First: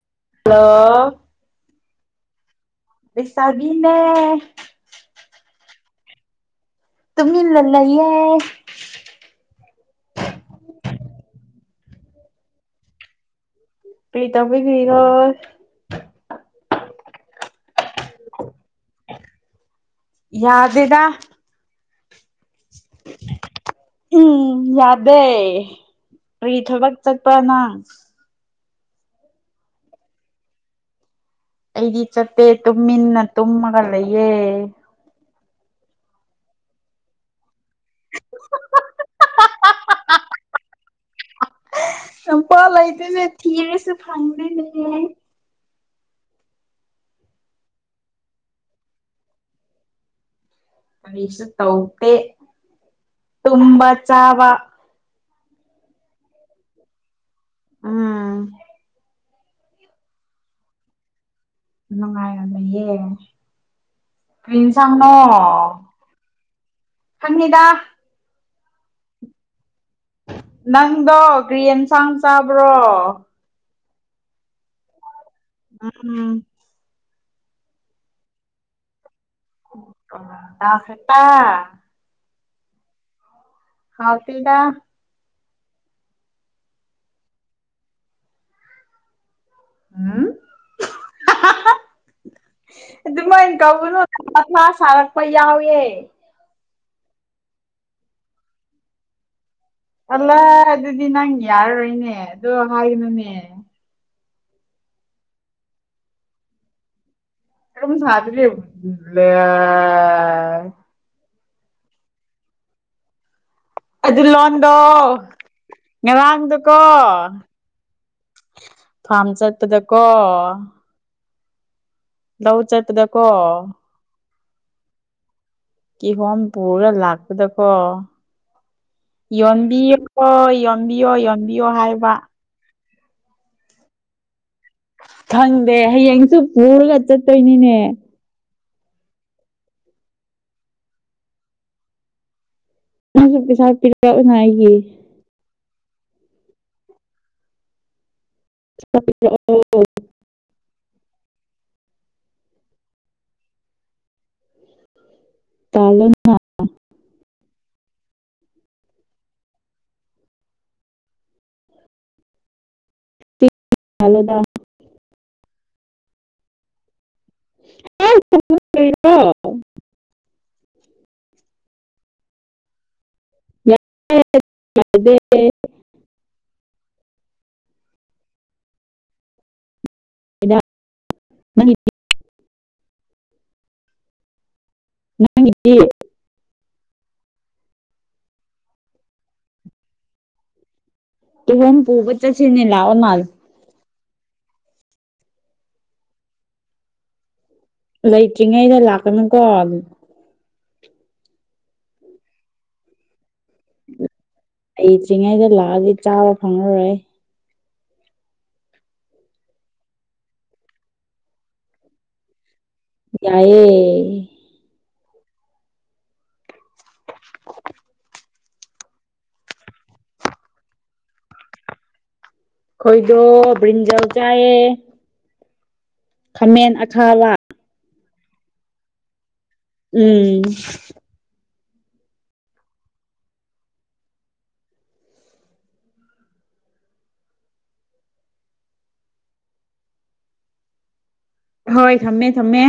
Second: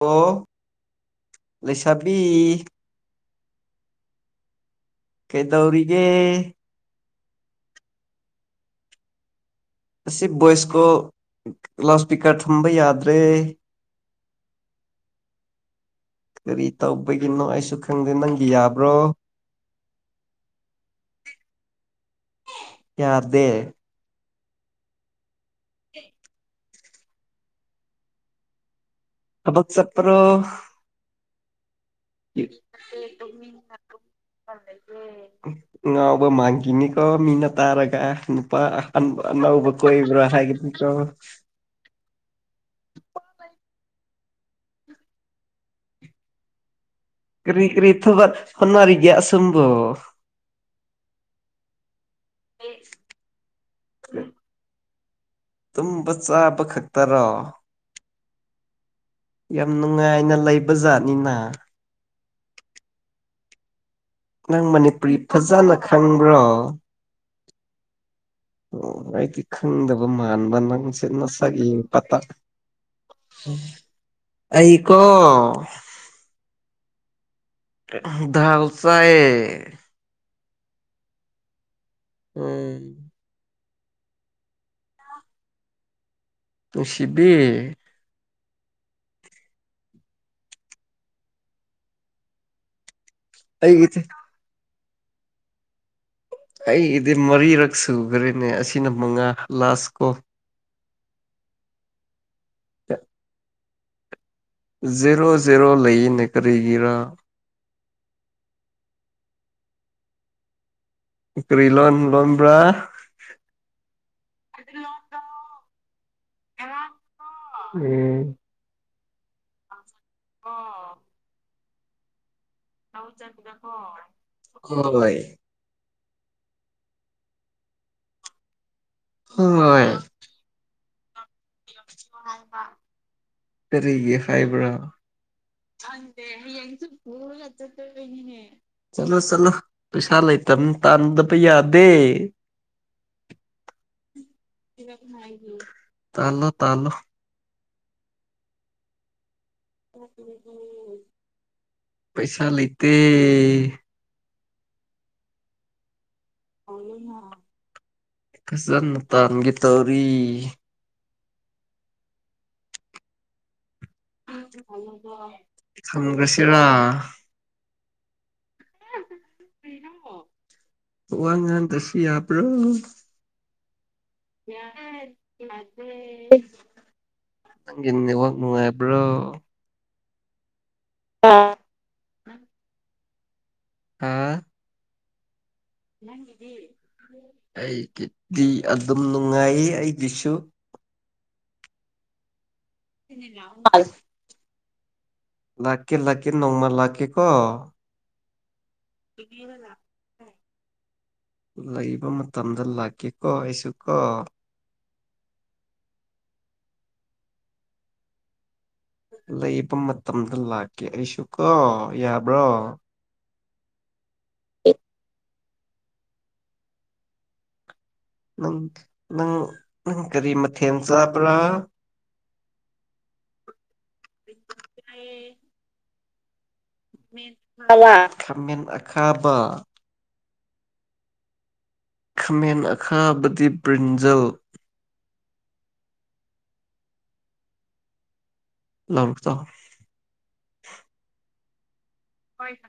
ꯑꯣ ꯍꯜꯂꯣ ꯂꯩꯁꯥꯕꯤ ꯂꯩꯁꯥꯕꯤꯅ ꯀꯩꯗꯧꯔꯤꯒꯦ ꯇꯃꯤꯟꯅ ꯂꯩꯌꯦ ꯑꯁꯤ ꯚꯣꯏꯁꯀꯣ ꯂꯥꯎꯠ ꯁ꯭ꯄꯤꯀꯔ ꯊꯝꯕ ꯌꯥꯗ꯭ꯔꯦ꯫ ꯀꯔꯤ ꯇꯧꯕꯒꯤꯔꯣ? ꯀꯔꯤ ꯇꯧꯕꯒꯤꯅꯣ ꯑꯩꯁꯨ ꯈꯪꯗꯦ ꯅꯪꯒꯤ ꯌꯥꯕ꯭ꯔꯣ ꯌꯥꯗꯦꯗꯥ ꯌꯥꯗꯦ ꯎꯝ ꯌꯥꯗꯦ ꯀ꯭ꯔꯤ ꯊꯕꯛ ꯆꯠꯄ꯭ꯔꯥ ꯅꯪ ꯊꯕꯛ ꯆꯠꯄ꯭ꯔꯣ? ꯑꯩꯗꯤ ꯆꯠꯇꯦ ꯇꯨꯝꯃꯤꯟꯅ ꯇꯨꯝꯃꯒ ꯂꯩꯌꯦ꯫ [inaudible] ꯉꯥꯎꯕ ꯃꯥꯥꯡꯒꯤꯅꯤꯀꯣ ꯃꯤꯅ ꯇꯥꯔꯒ ꯑ ꯅꯨꯄꯥ ꯑꯅꯧꯕ ꯀꯣꯏꯕ꯭ꯔꯥ ꯍꯥꯏꯒꯤꯅꯤꯀꯣ ꯆꯝꯄꯜ ꯂꯩꯇꯦꯅꯦ ꯊꯤꯔꯁꯨ ꯐꯡꯗꯦꯅꯦ꯫ ꯀꯔꯤ ꯀꯔꯤ ꯊꯕꯛ ꯍꯣꯠꯅꯔꯤꯒꯦ ꯑꯁꯣꯝꯕꯣ? ꯀꯔꯤꯁꯨ ꯇꯧꯇꯦ꯫ ꯇꯨꯝꯕ ꯆꯥꯕ ꯇꯨꯝꯕ ꯆꯥꯕ ꯈꯛꯇꯔꯣ ꯎꯝ ꯌꯥꯝ ꯅꯨꯡꯉꯥꯏꯅ ꯂꯩꯕ ꯖꯥꯠꯅꯤꯅ ꯅꯨꯡꯉꯥꯏꯔꯝꯃꯤꯌꯦ ꯅꯪ ꯃꯅꯤꯄꯨꯔꯤ ꯐꯖꯅ ꯈꯪꯕ꯭ꯔꯣ ꯍꯪꯅꯤꯗ ꯑꯣ ꯑꯩꯗꯤ ꯈꯪꯗꯕ ꯃꯥꯟꯕ ꯅꯪꯗꯣ ꯅꯁꯛ ꯀꯔꯤ ꯌꯦꯡ ꯌꯦꯟꯁꯥꯡ ꯄꯇꯥ ꯆꯥꯕ꯭ꯔꯣ ꯑꯩ ꯀꯣ ꯎꯝ ꯥꯗꯥꯜ ꯆꯥꯏꯌꯦ ꯗꯥꯜ ꯈꯛꯇ ꯎꯝ ꯍꯥꯎ ꯇꯤꯗ ꯅꯨꯡꯁꯤꯕꯤ ꯎꯝ ꯑꯗꯨꯃꯥꯢ ꯀꯧꯒꯅꯣ ꯑꯩꯒꯤꯗꯤ ꯃꯥ ꯁꯥꯔꯛꯄ ꯌꯥꯎꯌꯦ ꯑꯩꯒꯤꯗꯤ ꯃꯔꯤꯔꯛ ꯁꯨꯈ꯭ꯔꯦꯅꯦ ꯑꯁꯤꯅ ꯃꯉꯥ ꯂꯥꯁ ꯀꯣ ꯑꯜꯂ ꯑꯗꯨꯗꯤ ꯅꯪ ꯌꯥꯔꯔꯣꯏꯅꯦ ꯑꯗꯣ ꯍꯥꯏꯒꯅꯨꯅꯦ ꯖꯦꯔꯣ ꯖꯦꯔꯣ ꯂꯩꯅꯦ ꯀꯔꯤꯒꯔꯥ ꯔꯨꯝ ꯁꯥꯖꯔꯤꯂ ꯀꯔꯤꯂꯣꯟ ꯂꯣꯟꯕ꯭ꯔꯥ ꯑꯗꯨ ꯂꯣꯟꯗꯣ ꯉꯔꯥꯡꯗꯨꯀꯣ ꯎꯝ ꯐꯥꯔꯝ ꯆꯠꯄꯗꯀꯣ ꯂꯧ ꯆꯠ ꯂꯧ ꯆꯗꯀꯣ ꯍꯣꯏ ꯀꯤꯍꯣꯝ ꯄꯨꯔ ꯂꯥꯛꯄꯗꯀꯣ ꯍꯣꯏ ꯌꯣꯟꯕꯤꯌꯨꯀꯣ ꯌꯣꯟ ꯌꯣꯟꯕꯤꯌꯣ ꯌꯣꯟ ꯀꯔꯤꯒꯤ ꯍꯥꯢꯕ꯭ꯔꯥ ꯈꯪꯗꯦ ꯍꯌꯦꯡꯁꯨ ꯄꯨꯔꯒ ꯆꯠꯇꯣꯏꯅꯤꯅꯦ ꯆꯂꯣ ꯆꯂꯣ ꯄꯩꯁꯥ ꯂꯩꯇꯝ ꯇꯥꯟꯗꯕ ꯌꯥꯗꯦ ꯅꯪꯖꯨ ꯄꯩꯁꯥ ꯄꯤꯔꯤꯕꯅꯥꯏ ꯇꯥꯜꯂꯣ ꯇꯥꯜꯂꯣ [inaudible] ꯄꯩꯁꯥ ꯂꯩꯇꯦ ꯇꯥꯜꯂꯣ ꯐꯖꯟꯅ ꯇꯥꯟꯒꯦ ꯇꯧꯔꯤ [unintelligible] ꯊꯝꯒ꯭ꯔꯁꯤꯔ ꯀꯔꯤꯔꯣ ꯋꯥ ꯉꯥꯟꯇꯁꯨ ꯌꯥꯕ꯭ꯔꯣ ꯌꯥꯑꯦ ꯌꯥꯗꯦ ꯌꯥꯢ ꯅꯪꯒꯤ ꯅꯦꯠꯋꯥꯛ ꯅꯨꯡꯉꯥꯏꯕ꯭ꯔꯣ [unintelligible] ꯍꯥꯥ ꯅꯪꯒꯤꯗꯤ ꯑꯩꯒꯤꯗꯤ ꯑꯗꯨꯝ ꯅꯨꯡꯉꯥꯏꯌꯦ ꯑꯩꯒꯤꯁꯨ [unintelligible] ꯄꯨꯕꯥ ꯆꯠꯁꯤꯅꯦ ꯂꯥꯎꯑꯣꯅꯥꯜ ꯂꯥꯛꯀꯦ ꯂꯥꯛꯀꯦ ꯅꯣꯡꯃ ꯂꯥꯛꯀꯦꯀꯣ ꯂꯩꯇꯤꯡ ꯉꯩꯗ ꯂꯛ [inaudible] ꯂꯩꯕ ꯃꯇꯝꯗ ꯂꯥꯛꯀꯦ ꯀꯣ ꯑꯩꯁꯨ ꯀꯣ ꯑꯩ ꯇ꯭ꯔꯤꯉꯩꯗ ꯂꯥꯛꯑꯗꯤ ꯆꯥꯕ ꯐꯪꯉꯔꯣꯏ ꯂꯩꯕ ꯃꯇꯝꯗ ꯂꯥꯛꯀꯦ ꯑꯩꯁꯨ ꯀꯣ ꯌꯥꯕ꯭ꯔꯣ ꯌꯥꯏꯌꯦ ꯅꯪ ꯅꯪꯪ ꯅꯪ ꯀꯔꯤ ꯃꯊꯦꯜ ꯆꯥꯕ꯭ꯔꯥ ꯈꯣꯏꯗꯣ ꯕ꯭ꯔꯤꯜꯖꯜ ꯆꯥꯏꯌꯦ [inaudible] ꯈꯥꯃꯦꯟ ꯑꯈꯥꯋꯥ [unintelligible] ꯈꯃꯦꯟ ꯑꯈꯥꯕꯥ ꯎꯝ ꯈꯥꯃꯦꯟ ꯑꯈꯥꯕꯗꯤ ꯕ꯭ꯔꯤꯟꯖꯜ [unintelligible] ꯍꯣꯏ ꯊꯝꯃꯦ ꯊꯝꯃꯦ